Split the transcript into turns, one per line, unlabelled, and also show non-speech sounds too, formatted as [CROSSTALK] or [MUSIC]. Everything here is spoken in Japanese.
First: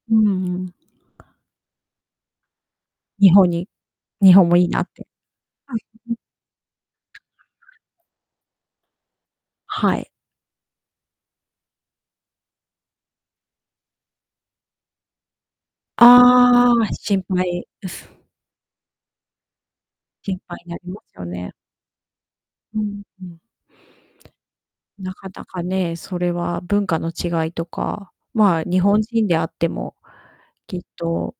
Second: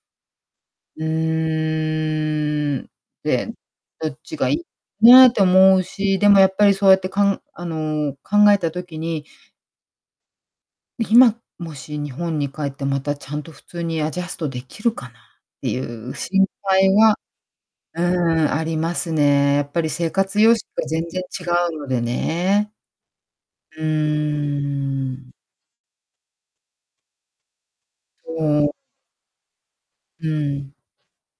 うんうん。
うーん。
日
で、
本に
どっ
日
ち
本
が
もい
い
いなって。
なって思う
[UNINTELLIGIBLE]
し、でもやっぱりそうやって、かんあの、考えた時に
はい。
今、もし日本に帰って、またちゃんと普通にアジャストできるかなっていう心
あ
配
あ、
は、
心配。う、
う
す
ーん、ありますね。やっぱり、生活
心
様
配、
式
な
が
りま
全
す
然
よ
違
ね。
うのでね。
うん、ふん。
うー
なか
ん。
なかね、それは文化の違いとか、
う
まあ、
ん。
日本人であっても、
うん。
きっと